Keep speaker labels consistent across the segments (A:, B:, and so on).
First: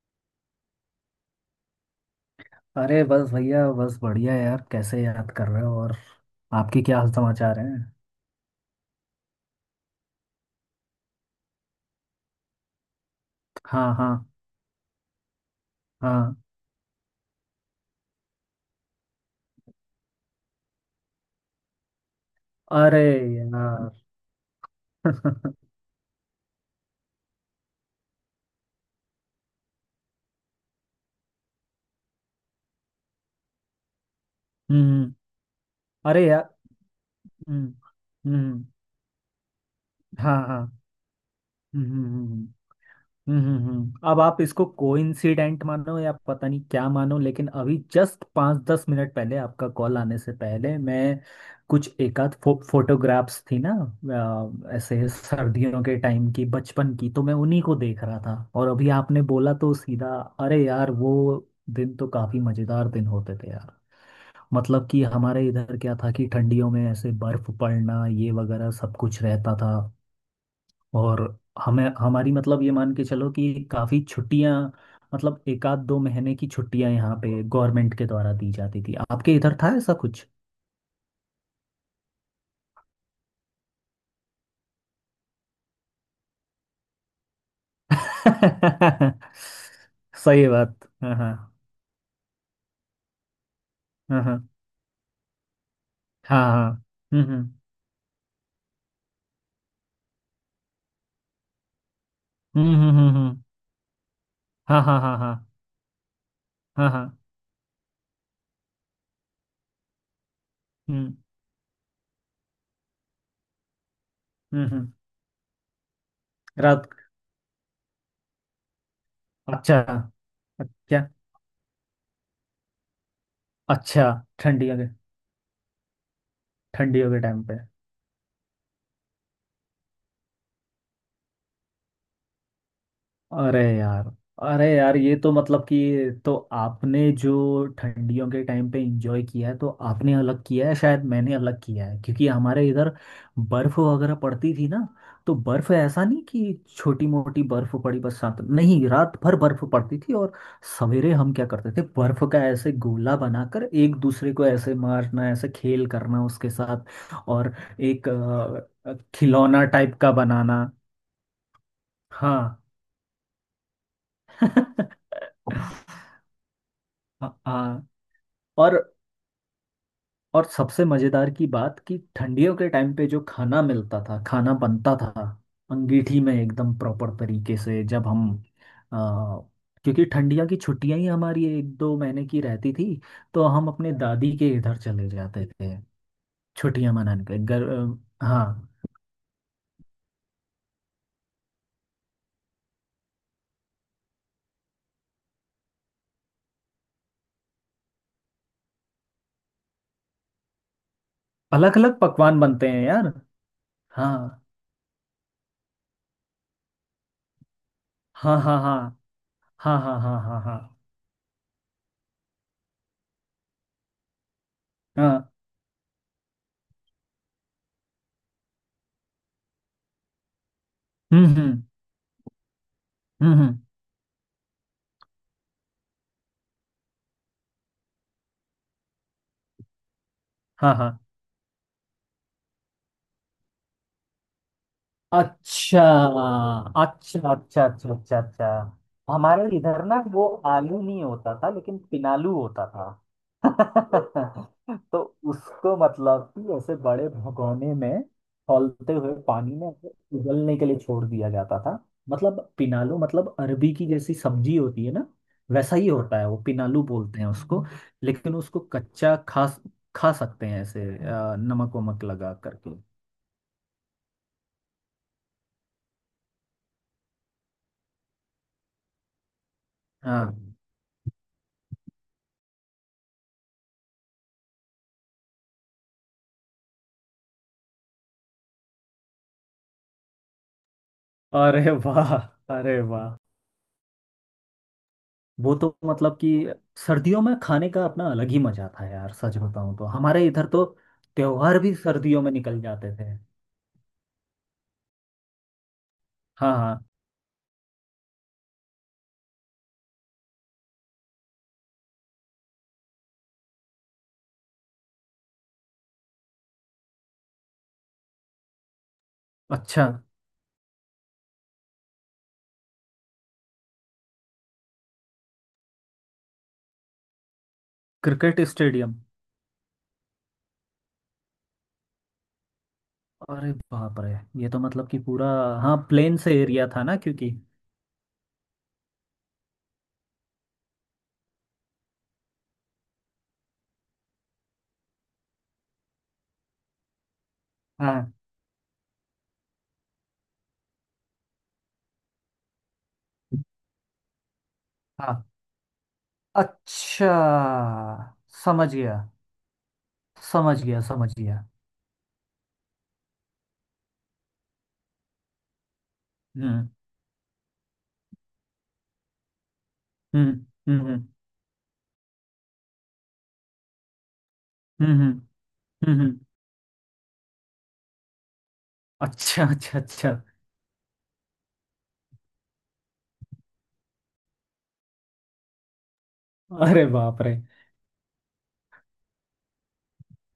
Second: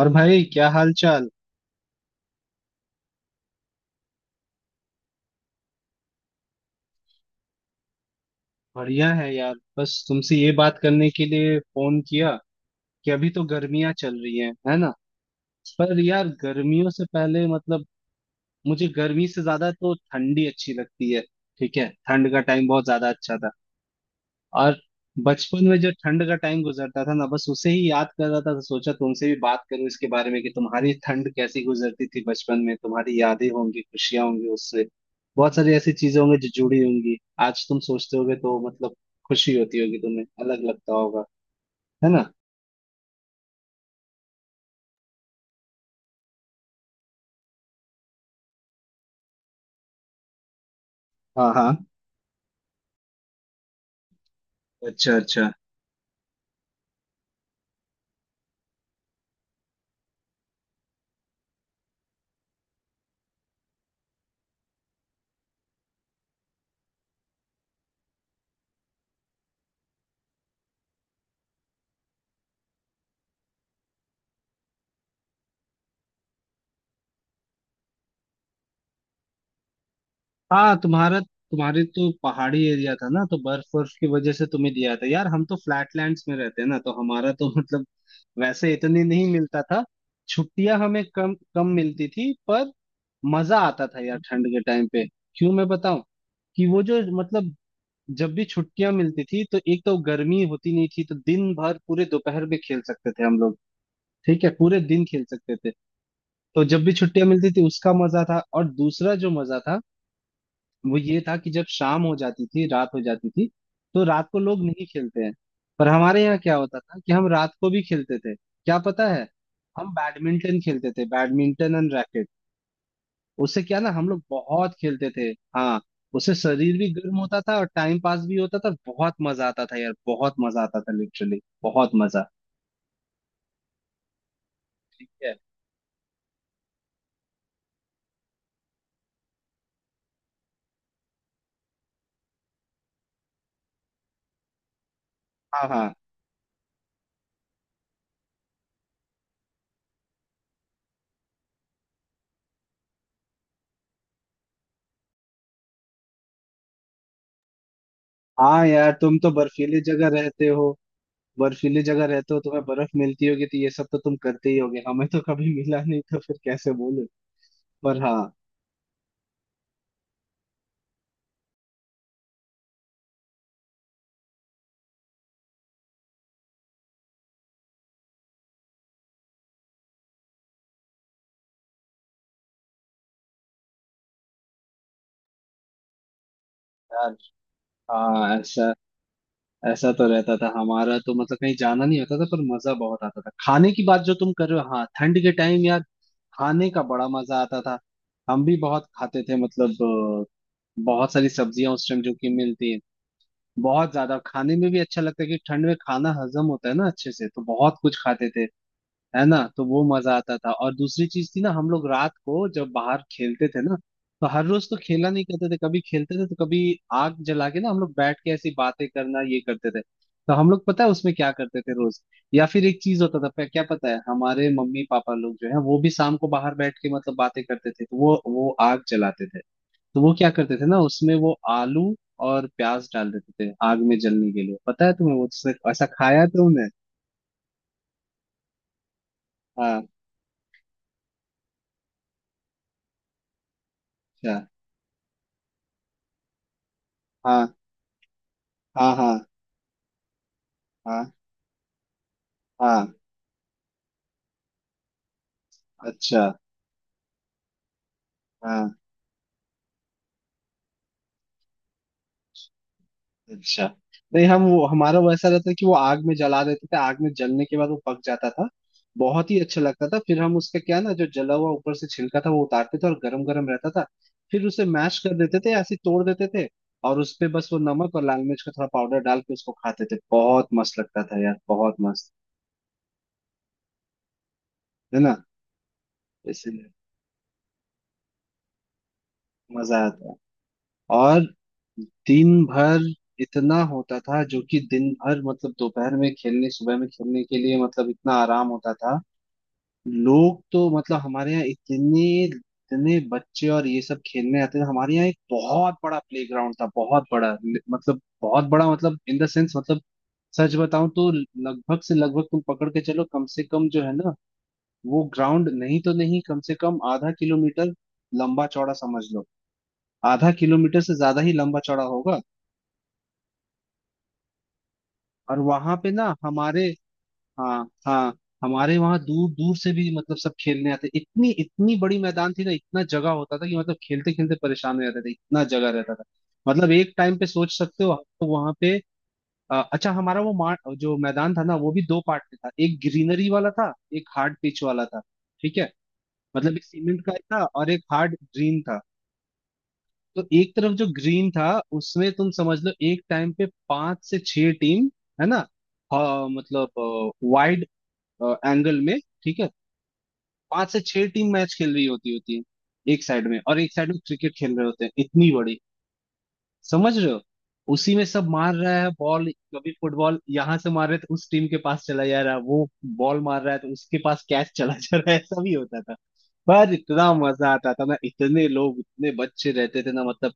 A: और भाई क्या हाल चाल।
B: अरे बस भैया बस बढ़िया यार, कैसे याद कर रहे हो? और आपके क्या हाल समाचार हैं।
A: बढ़िया है यार, बस तुमसे ये बात करने के लिए फोन किया कि अभी तो गर्मियां
B: हाँ हाँ
A: चल रही हैं, है ना। पर यार
B: हाँ।
A: गर्मियों से पहले मुझे गर्मी से ज्यादा तो ठंडी अच्छी लगती है। ठीक है, ठंड का टाइम बहुत
B: अरे
A: ज्यादा अच्छा था।
B: यार
A: और बचपन में जो ठंड का टाइम गुजरता था ना, बस उसे ही याद कर रहा था, तो सोचा तुमसे भी बात करूं इसके बारे में कि तुम्हारी ठंड कैसी गुजरती थी बचपन में, तुम्हारी यादें होंगी, खुशियां होंगी उससे,
B: हम्म।
A: बहुत सारी ऐसी चीजें
B: अरे
A: होंगी
B: यार।
A: जो जुड़ी होंगी। आज
B: हम्म
A: तुम सोचते होगे तो
B: हम्म।
A: खुशी होती होगी तुम्हें,
B: हाँ हाँ।
A: अलग लगता होगा,
B: हम्म हम्म,
A: है
B: हम्म,
A: ना।
B: हम्म। अब आप इसको कोइंसिडेंट मानो या पता नहीं क्या मानो, लेकिन अभी जस्ट 5 10 मिनट पहले आपका कॉल आने से पहले मैं
A: हाँ हाँ।
B: कुछ एकाध फोटोग्राफ्स थी ना, ऐसे
A: अच्छा अच्छा।
B: सर्दियों के टाइम की बचपन की, तो मैं उन्हीं को देख रहा था, और अभी आपने बोला तो सीधा अरे यार वो दिन तो काफी मजेदार दिन होते थे यार। मतलब कि हमारे इधर क्या था कि ठंडियों में ऐसे बर्फ पड़ना ये वगैरह सब कुछ रहता था, और हमें हमारी मतलब ये मान के चलो कि काफ़ी छुट्टियां, मतलब 1 आध 2 महीने की छुट्टियां यहाँ पे गवर्नमेंट के द्वारा दी जाती थी। आपके इधर था ऐसा कुछ?
A: हाँ, तुम्हारा तुम्हारे तो पहाड़ी एरिया था ना, तो बर्फ बर्फ की वजह से तुम्हें दिया था यार। हम तो फ्लैटलैंड्स में रहते हैं ना, तो हमारा तो मतलब वैसे इतने नहीं मिलता था।
B: सही बात,
A: छुट्टियां हमें
B: हाँ
A: कम
B: हाँ।
A: कम मिलती थी, पर मजा आता था यार
B: हाँ हाँ
A: ठंड के टाइम पे। क्यों मैं बताऊं
B: हाँ
A: कि
B: हाँ,
A: वो जो
B: हम्म हम्म
A: जब भी छुट्टियां मिलती थी, तो एक तो गर्मी होती नहीं थी, तो दिन भर पूरे दोपहर में
B: हम्म
A: खेल
B: हम्म
A: सकते
B: हम्म,
A: थे हम
B: हम्म,
A: लोग। ठीक है, पूरे
B: हाँ हाँ
A: दिन
B: हाँ
A: खेल
B: हाँ
A: सकते थे। तो जब
B: हाँ
A: भी
B: हाँ।
A: छुट्टियां मिलती थी उसका मजा था, और दूसरा जो मजा था वो
B: हम्म
A: ये था कि जब शाम हो जाती थी, रात हो जाती थी, तो रात को लोग
B: हम्म
A: नहीं
B: हम्म,
A: खेलते हैं, पर हमारे यहाँ क्या होता
B: रात,
A: था कि हम रात को भी खेलते थे, क्या पता है।
B: अच्छा।
A: हम बैडमिंटन खेलते थे,
B: अच्छा
A: बैडमिंटन एंड रैकेट। उससे क्या ना
B: अच्छा
A: हम लोग बहुत
B: ठंडियों के,
A: खेलते थे। हाँ, उससे शरीर भी
B: ठंडियों
A: गर्म
B: के
A: होता
B: टाइम
A: था
B: पे,
A: और टाइम पास भी होता था, बहुत मजा आता था यार, बहुत मजा आता था, लिटरली बहुत मजा।
B: अरे यार, अरे यार,
A: ठीक
B: ये तो
A: है।
B: मतलब कि तो आपने जो ठंडियों के टाइम पे एंजॉय किया है तो आपने अलग किया है, शायद मैंने अलग किया है क्योंकि हमारे इधर बर्फ वगैरह पड़ती थी ना। तो
A: हाँ
B: बर्फ
A: हाँ।
B: ऐसा नहीं कि छोटी मोटी बर्फ पड़ी, बस साथ नहीं रात भर बर्फ पड़ती थी, और सवेरे हम क्या करते थे, बर्फ का ऐसे गोला बनाकर एक दूसरे को ऐसे मारना, ऐसे खेल करना उसके साथ, और एक
A: हाँ यार, तुम तो
B: खिलौना
A: बर्फीली
B: टाइप
A: जगह
B: का
A: रहते
B: बनाना।
A: हो, बर्फीली जगह रहते हो,
B: हाँ
A: तुम्हें बर्फ मिलती होगी, तो ये सब तो तुम करते ही होगे, हमें तो कभी मिला नहीं, तो फिर कैसे बोलूं।
B: हाँ हाँ,
A: पर हाँ
B: और और सबसे मजेदार की बात कि ठंडियों के टाइम पे जो खाना मिलता था, खाना बनता था अंगीठी में एकदम प्रॉपर तरीके से, जब हम आ, क्योंकि ठंडिया की छुट्टियां ही हमारी 1 2 महीने की रहती थी, तो हम अपने दादी के इधर चले जाते थे छुट्टियां
A: यार।
B: मनाने के घर।
A: हाँ
B: हाँ।
A: ऐसा, ऐसा तो रहता था हमारा तो, कहीं जाना नहीं होता था, पर मजा बहुत आता था। खाने की बात जो तुम कर रहे हो, हाँ ठंड के टाइम यार, खाने का बड़ा मजा आता था, हम भी बहुत खाते थे। अ, बहुत सारी सब्जियां
B: अलग
A: उस
B: अलग
A: टाइम जो कि
B: पकवान बनते
A: मिलती हैं,
B: हैं यार।
A: बहुत ज्यादा
B: हाँ
A: खाने में भी अच्छा लगता है कि ठंड में खाना हजम होता है ना अच्छे से, तो बहुत कुछ खाते थे।
B: हाँ हाँ हाँ
A: है ना, तो
B: हाँ
A: वो
B: हाँ
A: मजा
B: हाँ
A: आता
B: हाँ
A: था।
B: हाँ
A: और दूसरी चीज थी ना, हम लोग रात को जब बाहर खेलते थे ना, तो हर रोज तो खेला नहीं
B: हाँ।
A: करते थे, कभी खेलते थे तो कभी आग जला के ना हम लोग बैठ के ऐसी बातें करना ये करते थे। तो हम लोग पता है उसमें
B: हम्म
A: क्या करते
B: हम्म
A: थे रोज, या फिर एक चीज होता था
B: हम्म हम्म,
A: क्या पता है, हमारे मम्मी पापा लोग जो है वो भी शाम को बाहर बैठ के बातें करते थे, तो वो आग जलाते थे, तो वो क्या करते थे
B: हाँ
A: ना
B: हाँ।
A: उसमें, वो आलू और प्याज डाल देते थे आग में जलने के लिए। पता है तुम्हें वो,
B: अच्छा
A: ऐसा खाया है तुमने।
B: अच्छा अच्छा अच्छा अच्छा अच्छा। हमारे इधर
A: हाँ
B: ना वो आलू नहीं होता था, लेकिन पिनालू होता था
A: अच्छा।
B: तो उसको मतलब कि ऐसे बड़े
A: हाँ
B: भगोने में खौलते
A: हाँ
B: हुए
A: हाँ
B: पानी में ऐसे उबलने के लिए छोड़
A: हाँ
B: दिया जाता था। मतलब
A: हाँ।
B: पिनालू मतलब अरबी की जैसी सब्जी होती है ना, वैसा ही होता
A: अच्छा
B: है वो, पिनालू बोलते हैं उसको। लेकिन उसको
A: हाँ
B: कच्चा खा, खा सकते हैं ऐसे नमक वमक लगा करके।
A: अच्छा, नहीं हम वो हमारा वैसा रहता है कि वो आग में जला देते थे, आग में जलने के बाद वो पक जाता था, बहुत ही अच्छा लगता था, फिर हम
B: हाँ।
A: उसका क्या ना जो जला हुआ ऊपर से छिलका था वो उतारते थे, और गरम गरम रहता था, फिर उसे मैश कर देते थे, ऐसे ही तोड़ देते थे, और उस पे बस वो नमक और लाल मिर्च का थोड़ा पाउडर डाल के उसको खाते थे। बहुत मस्त लगता था यार,
B: अरे
A: बहुत मस्त,
B: वाह, अरे वाह,
A: है ना।
B: वो तो मतलब कि
A: इसलिए
B: सर्दियों में खाने का अपना अलग ही मजा था यार। सच बताऊं
A: मजा
B: तो
A: आता है।
B: हमारे इधर तो
A: और
B: त्योहार भी सर्दियों में
A: दिन
B: निकल
A: भर
B: जाते थे।
A: इतना होता था, जो कि दिन भर दोपहर में खेलने,
B: हाँ
A: सुबह
B: हाँ।
A: में खेलने के लिए इतना आराम होता था। लोग तो हमारे यहाँ इतने इतने बच्चे और ये सब खेलने आते थे। हमारे यहाँ एक बहुत बड़ा प्ले ग्राउंड था, बहुत बड़ा मतलब बहुत बड़ा, मतलब इन द सेंस,
B: अच्छा,
A: सच बताऊं तो लगभग तुम पकड़ के चलो, कम से कम जो है ना, वो ग्राउंड नहीं तो नहीं, कम से कम आधा किलोमीटर
B: क्रिकेट
A: लंबा चौड़ा
B: स्टेडियम,
A: समझ लो, आधा किलोमीटर से ज्यादा ही लंबा चौड़ा होगा।
B: अरे बाप रे, ये तो मतलब कि पूरा,
A: और वहां
B: हाँ
A: पे ना
B: प्लेन से
A: हमारे,
B: एरिया था ना क्योंकि।
A: हाँ हाँ, हमारे वहां दूर दूर से भी सब खेलने आते, इतनी इतनी बड़ी मैदान थी ना, इतना जगह होता था कि खेलते खेलते परेशान हो जाते थे, इतना जगह रहता था, मतलब एक टाइम पे सोच सकते हो।
B: हाँ
A: तो वहां पे अच्छा हमारा वो जो मैदान था ना, वो भी दो पार्ट में था, एक ग्रीनरी वाला था, एक हार्ड पिच वाला था।
B: हाँ।
A: ठीक है, मतलब एक सीमेंट
B: अच्छा,
A: का था और एक हार्ड ग्रीन
B: समझ
A: था।
B: गया,
A: तो एक
B: समझ
A: तरफ
B: गया
A: जो
B: समझ
A: ग्रीन
B: गया।
A: था उसमें तुम समझ लो एक टाइम पे पांच से छह टीम, है ना, हाँ,
B: हम्म
A: मतलब वाइड एंगल में, ठीक है,
B: हम्म
A: पांच से
B: हम्म हम्म
A: छह टीम मैच खेल रही होती होती है एक साइड में, और एक साइड में क्रिकेट खेल रहे होते हैं
B: हम्म
A: इतनी
B: हम्म,
A: बड़ी,
B: हम्म।
A: समझ रहे हो, उसी में सब मार रहा है बॉल,
B: अच्छा
A: कभी
B: अच्छा अच्छा,
A: फुटबॉल यहाँ से मार रहे तो उस टीम के पास चला जा रहा है, वो बॉल मार रहा है तो उसके पास कैच चला जा रहा है, ऐसा भी होता था। पर
B: अरे
A: इतना
B: बाप रे,
A: मजा आता था ना, इतने लोग इतने बच्चे रहते थे ना, मतलब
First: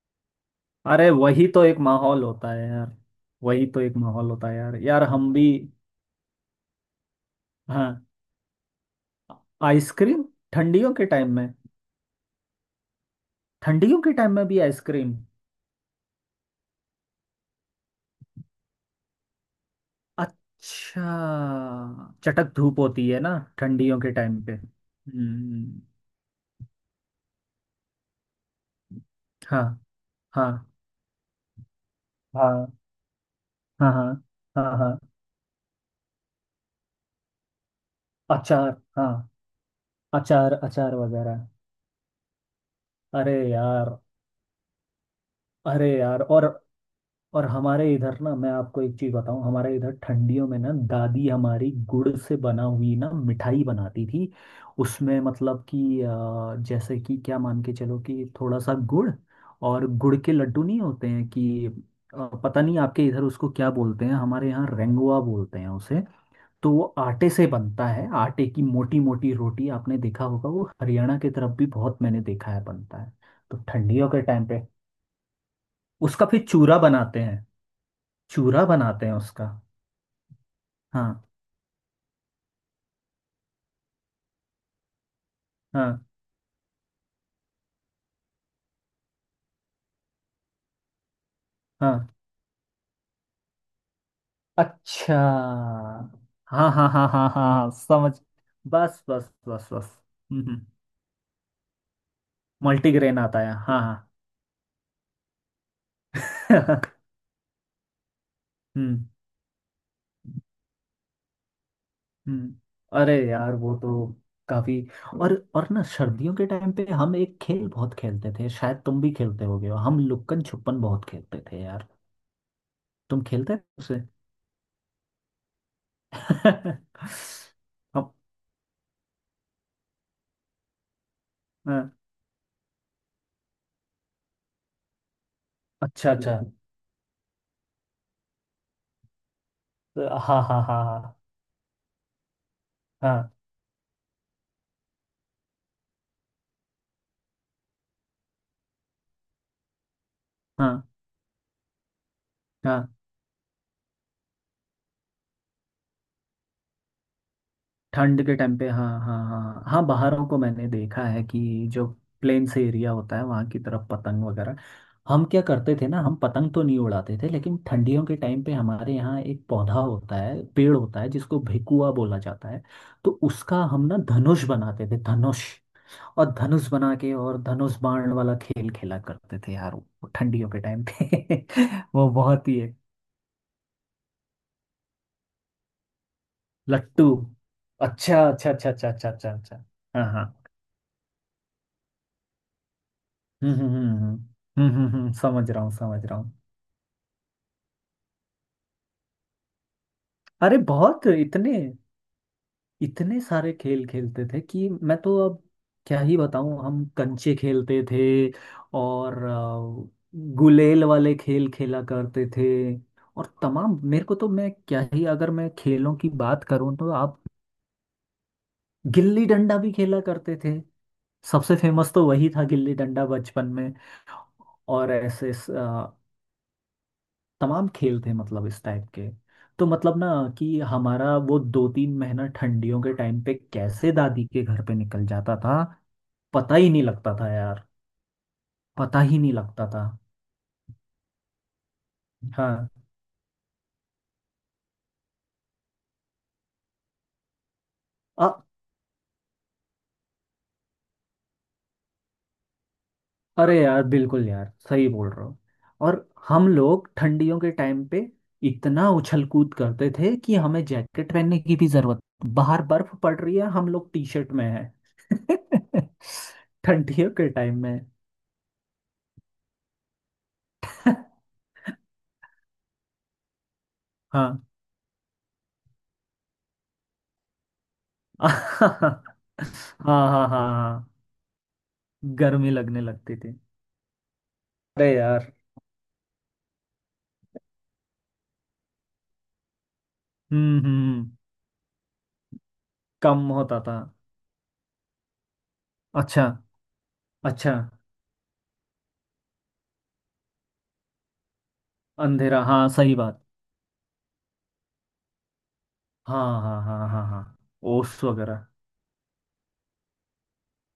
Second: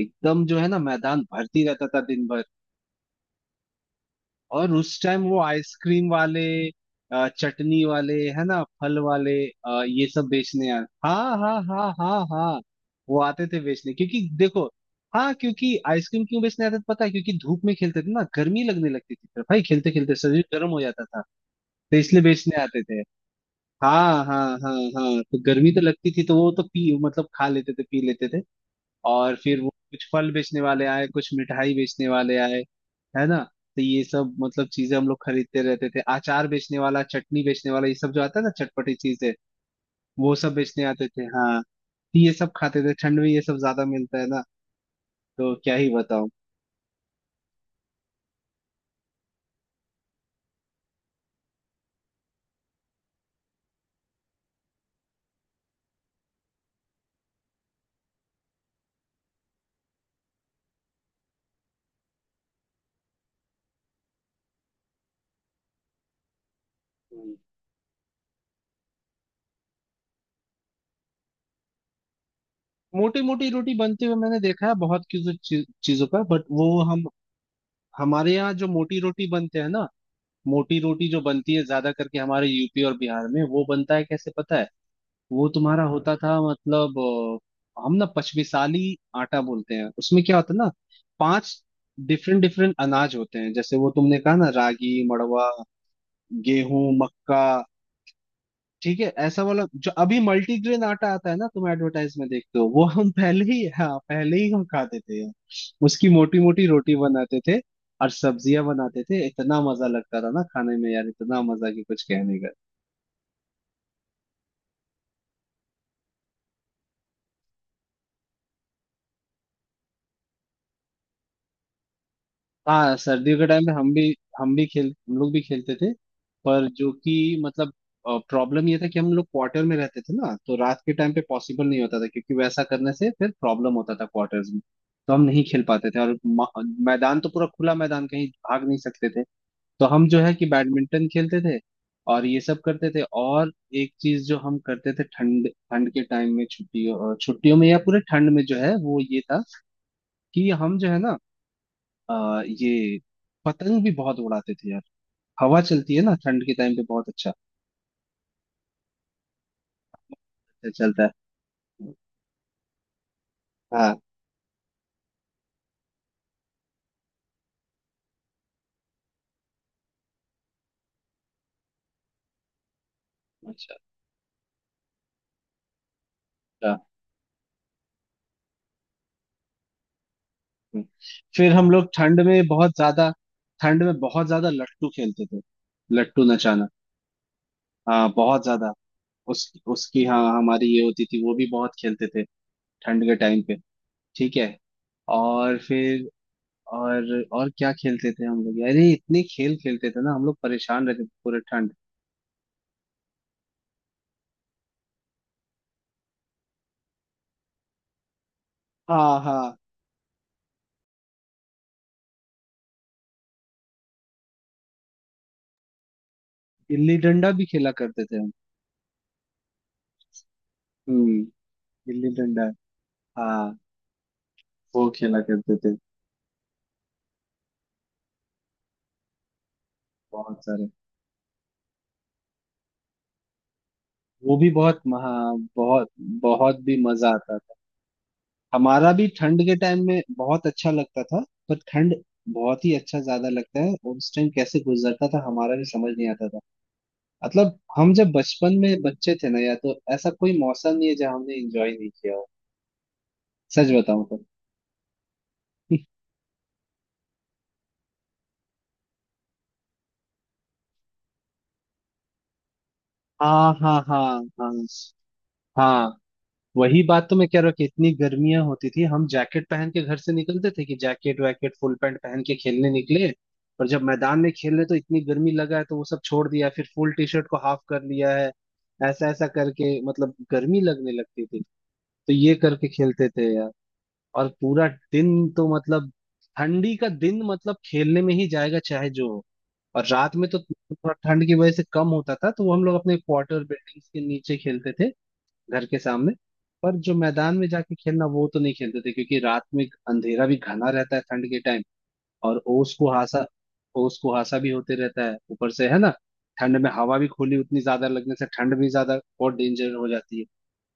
A: एकदम जो है ना
B: अरे
A: मैदान
B: वही तो
A: भरती
B: एक
A: रहता था
B: माहौल
A: दिन भर।
B: होता है यार, वही तो एक माहौल होता है
A: और
B: यार,
A: उस
B: यार
A: टाइम
B: हम
A: वो
B: भी।
A: आइसक्रीम वाले, चटनी
B: हाँ,
A: वाले है ना, फल वाले, ये
B: आइसक्रीम,
A: सब बेचने यार।
B: ठंडियों के टाइम
A: हाँ
B: में,
A: हाँ हाँ हाँ हाँ, वो आते थे बेचने,
B: ठंडियों के
A: क्योंकि
B: टाइम में भी
A: देखो,
B: आइसक्रीम?
A: हाँ क्योंकि आइसक्रीम क्यों बेचने आते थे पता है, क्योंकि धूप में खेलते थे ना, गर्मी लगने लगती थी, फिर भाई खेलते खेलते शरीर गर्म हो
B: अच्छा
A: जाता था, तो इसलिए
B: चटक
A: बेचने
B: धूप
A: आते थे।
B: होती है ना ठंडियों के
A: हाँ
B: टाइम
A: हाँ
B: पे,
A: हाँ हाँ, तो गर्मी तो
B: हम्म।
A: लगती थी तो वो तो पी खा लेते थे, पी लेते थे। और फिर
B: हाँ
A: वो कुछ फल बेचने
B: हाँ
A: वाले आए, कुछ मिठाई बेचने वाले आए,
B: हाँ
A: है ना, तो
B: हाँ
A: ये
B: हाँ
A: सब
B: हाँ
A: चीजें
B: हाँ,
A: हम लोग खरीदते रहते थे, अचार बेचने वाला, चटनी बेचने वाला, ये सब जो आता है ना,
B: अचार,
A: चटपटी
B: हाँ,
A: चीजें, वो
B: अचार
A: सब बेचने
B: अचार
A: आते थे।
B: वगैरह।
A: हाँ, तो ये सब खाते थे ठंड में,
B: अरे
A: ये सब ज्यादा
B: यार,
A: मिलता है ना, तो क्या ही
B: अरे यार,
A: बताऊं।
B: और हमारे इधर ना मैं आपको एक चीज बताऊं, हमारे इधर ठंडियों में ना दादी हमारी गुड़ से बना हुई ना मिठाई बनाती थी। उसमें मतलब कि जैसे कि क्या मान के चलो कि थोड़ा सा गुड़, और गुड़ के लड्डू नहीं होते हैं कि पता नहीं आपके इधर उसको क्या बोलते हैं, हमारे यहाँ रेंगुआ बोलते हैं उसे। तो वो आटे से बनता है, आटे की मोटी मोटी रोटी आपने देखा होगा, वो हरियाणा की तरफ भी बहुत मैंने देखा है बनता है।
A: मोटी मोटी
B: तो
A: रोटी बनते
B: ठंडियों
A: हुए
B: के
A: मैंने
B: टाइम पे
A: देखा है बहुत किसी चीजों का,
B: उसका
A: बट
B: फिर
A: वो
B: चूरा
A: हम
B: बनाते हैं,
A: हमारे यहाँ
B: चूरा
A: जो मोटी
B: बनाते हैं
A: रोटी
B: उसका।
A: बनते हैं ना, मोटी रोटी जो
B: हाँ
A: बनती है ज्यादा करके हमारे यूपी और बिहार में, वो बनता है कैसे पता है, वो तुम्हारा
B: हाँ
A: होता था मतलब, हम ना पचमिसाली आटा बोलते हैं, उसमें क्या होता है ना, पांच
B: हाँ।
A: डिफरेंट डिफरेंट अनाज होते हैं, जैसे वो तुमने कहा ना रागी
B: अच्छा।
A: मड़वा,
B: हाँ
A: गेहूं
B: हाँ हाँ हाँ
A: मक्का,
B: हाँ हाँ, समझ,
A: ठीक
B: बस
A: है,
B: बस
A: ऐसा वाला
B: बस
A: जो
B: बस।
A: अभी
B: हम्म हम्म।
A: मल्टीग्रेन आटा आता है ना, तुम एडवर्टाइज में देखते हो, वो हम
B: मल्टीग्रेन आता
A: पहले
B: है,
A: ही,
B: हाँ
A: हाँ
B: हाँ
A: पहले ही हम खाते थे यार, उसकी मोटी मोटी रोटी बनाते थे और सब्जियां बनाते
B: हम्म
A: थे, इतना मजा लगता था ना खाने में यार, इतना मजा कि कुछ कहने का।
B: हम्म। अरे यार वो तो काफी, और ना सर्दियों के टाइम पे हम एक खेल बहुत खेलते थे, शायद तुम भी खेलते होगे, हम लुक्कन छुपन बहुत खेलते थे यार।
A: हाँ
B: तुम
A: सर्दियों के
B: खेलते थे
A: टाइम पे हम
B: उसे?
A: भी, हम भी खेल, हम लोग भी खेलते थे, पर जो कि मतलब
B: हम-
A: प्रॉब्लम ये था कि हम लोग क्वार्टर में रहते थे ना, तो रात के टाइम पे पॉसिबल नहीं
B: हाँ,
A: होता था, क्योंकि वैसा करने से फिर प्रॉब्लम होता था क्वार्टर्स में, तो हम नहीं खेल पाते थे।
B: अच्छा
A: और
B: अच्छा।
A: मैदान तो पूरा खुला मैदान, कहीं भाग नहीं सकते थे, तो हम जो है
B: हाँ हाँ
A: कि
B: हाँ
A: बैडमिंटन
B: हाँ
A: खेलते थे और ये सब करते थे।
B: हाँ
A: और एक चीज जो हम करते थे ठंड ठंड के टाइम में, छुट्टियों छुट्टियों में, या पूरे ठंड में जो है वो ये था कि हम जो
B: हाँ
A: है ना
B: हाँ।
A: ये पतंग भी बहुत उड़ाते थे यार, हवा चलती है ना ठंड के टाइम पे, बहुत अच्छा
B: ठंड के टाइम पे, हाँ हाँ हाँ हाँ हाँ, बाहरों को मैंने
A: चलता
B: देखा
A: है।
B: है कि जो प्लेन से एरिया होता है वहाँ की तरफ
A: हाँ
B: पतंग वगैरह। हम क्या करते थे ना, हम पतंग तो नहीं उड़ाते थे, लेकिन ठंडियों के टाइम पे हमारे यहाँ एक पौधा होता है, पेड़ होता है जिसको भेकुआ बोला जाता है। तो उसका
A: अच्छा
B: हम ना धनुष बनाते थे, धनुष, और धनुष
A: अच्छा,
B: बना के और धनुष बाण वाला खेल खेला करते थे यार वो ठंडियों के
A: हम्म।
B: टाइम पे।
A: फिर हम लोग
B: वो
A: ठंड में
B: बहुत ही है,
A: बहुत ज्यादा, ठंड में बहुत ज्यादा लट्टू खेलते थे, लट्टू नचाना,
B: लट्टू,
A: हाँ
B: अच्छा
A: बहुत
B: अच्छा अच्छा
A: ज्यादा,
B: अच्छा अच्छा अच्छा
A: उस
B: अच्छा।
A: उसकी
B: हाँ
A: हाँ
B: हाँ।
A: हमारी ये होती थी, वो भी बहुत खेलते थे ठंड के टाइम
B: हम्म
A: पे,
B: हम्म हम्म हम्म
A: ठीक है।
B: समझ
A: और
B: रहा हूँ, समझ
A: फिर,
B: रहा हूँ।
A: और और क्या खेलते थे हम लोग, अरे इतने खेल खेलते थे ना हम लोग,
B: अरे
A: परेशान रहते
B: बहुत,
A: थे पूरे
B: इतने,
A: ठंड।
B: इतने सारे खेल खेलते थे कि मैं तो अब क्या ही बताऊँ, हम कंचे खेलते थे,
A: हाँ
B: और
A: हाँ
B: गुलेल वाले खेल खेला करते थे, और तमाम, मेरे को तो मैं क्या ही, अगर मैं खेलों की बात करूँ तो
A: गिल्ली
B: आप,
A: डंडा भी खेला करते थे,
B: गिल्ली डंडा भी खेला करते थे,
A: हम
B: सबसे फेमस तो
A: गिल्ली
B: वही था
A: डंडा
B: गिल्ली डंडा बचपन
A: हाँ,
B: में,
A: वो
B: और
A: खेला
B: ऐसे
A: करते थे,
B: तमाम खेल थे मतलब इस टाइप के, तो मतलब ना
A: बहुत
B: कि
A: सारे।
B: हमारा वो 2 3 महीना ठंडियों के टाइम पे कैसे दादी
A: वो
B: के
A: भी
B: घर पे
A: बहुत
B: निकल
A: महा,
B: जाता था
A: बहुत,
B: पता
A: बहुत
B: ही
A: भी
B: नहीं
A: मजा
B: लगता था
A: आता था।
B: यार,
A: हमारा
B: पता
A: भी
B: ही नहीं
A: ठंड के
B: लगता
A: टाइम
B: था।
A: में बहुत अच्छा लगता था, पर ठंड बहुत
B: हाँ,
A: ही अच्छा ज्यादा लगता है, और उस टाइम कैसे गुजरता था हमारा भी समझ नहीं आता था, मतलब हम जब
B: अ
A: बचपन में बच्चे थे ना, या तो ऐसा कोई मौसम नहीं है जहाँ हमने एंजॉय नहीं किया हो,
B: अरे
A: सच
B: यार
A: बताऊं तो
B: बिल्कुल यार सही बोल रहे हो। और हम लोग ठंडियों के टाइम पे इतना उछल कूद करते थे कि हमें जैकेट पहनने की भी जरूरत, बाहर बर्फ पड़ रही है,
A: हाँ
B: हम
A: हाँ
B: लोग
A: हाँ
B: टी शर्ट में
A: हाँ
B: हैं
A: हाँ, वही बात
B: ठंडियों
A: तो मैं
B: के
A: कह रहा हूँ,
B: टाइम
A: कि
B: में।
A: इतनी गर्मियां होती थी हम जैकेट पहन के घर से निकलते थे, कि जैकेट वैकेट फुल पैंट पहन के खेलने निकले, और जब मैदान में
B: हाँ
A: खेल रहे तो इतनी गर्मी लगा है तो वो सब छोड़ दिया, फिर फुल टी शर्ट को हाफ कर लिया है,
B: हाँ
A: ऐसा ऐसा करके
B: हाँ हाँ
A: गर्मी
B: हाँ
A: लगने लगती थी, तो ये
B: गर्मी
A: करके
B: लगने
A: खेलते
B: लगती
A: थे
B: थी।
A: यार। और पूरा
B: अरे
A: दिन,
B: यार।
A: तो ठंडी का दिन मतलब खेलने में ही जाएगा चाहे जो हो, और रात में तो
B: हम्म
A: थोड़ा
B: हम्म हम्म।
A: ठंड की वजह से कम होता था, तो वो हम लोग अपने
B: कम
A: क्वार्टर
B: होता था।
A: बिल्डिंग्स के नीचे खेलते थे, घर के सामने,
B: अच्छा,
A: पर जो मैदान में
B: अच्छा
A: जाके खेलना वो तो नहीं खेलते थे, क्योंकि रात में अंधेरा भी घना रहता है ठंड के टाइम, और
B: अंधेरा, हाँ
A: ओस
B: सही बात।
A: कुहासा, ओस कुहासा भी होते रहता है ऊपर से है ना,
B: हाँ
A: ठंड
B: हाँ
A: में
B: हाँ
A: हवा
B: हाँ
A: भी
B: हाँ
A: खुली उतनी ज्यादा
B: ओस
A: लगने से
B: वगैरह,
A: ठंड भी ज्यादा और डेंजर हो जाती है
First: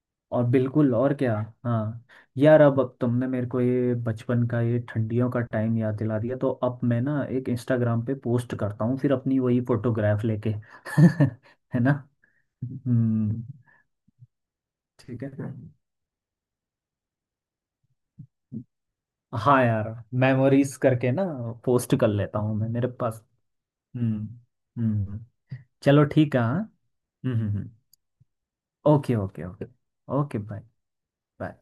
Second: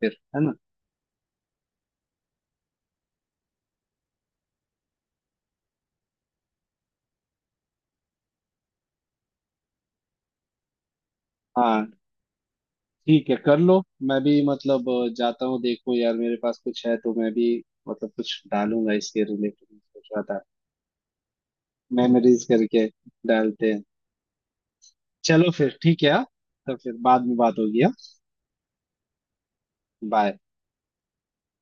A: फिर, है
B: और
A: ना।
B: बिल्कुल, और क्या। हाँ, यार अब तुमने मेरे को ये बचपन का ये ठंडियों का टाइम याद दिला दिया, तो अब मैं ना एक इंस्टाग्राम पे पोस्ट करता हूँ फिर अपनी वही फोटोग्राफ लेके है ना।
A: हाँ ठीक है
B: हम्म।
A: कर लो, मैं भी
B: ठीक
A: जाता
B: है।
A: हूँ, देखो यार मेरे पास कुछ है तो मैं भी कुछ डालूंगा, इसके
B: हाँ
A: रिलेटेड
B: यार,
A: सोच रहा था,
B: मेमोरीज करके ना पोस्ट कर लेता
A: मेमोरीज
B: हूँ, मैं
A: करके
B: मेरे पास।
A: डालते हैं।
B: हम्म हम्म हम्म।
A: चलो फिर ठीक
B: चलो
A: है हाँ?
B: ठीक है हाँ।
A: तो फिर बाद में
B: हम्म हम्म
A: बात
B: हम्म।
A: होगी, हाँ
B: okay okay okay.
A: Bye.
B: Okay bye, bye.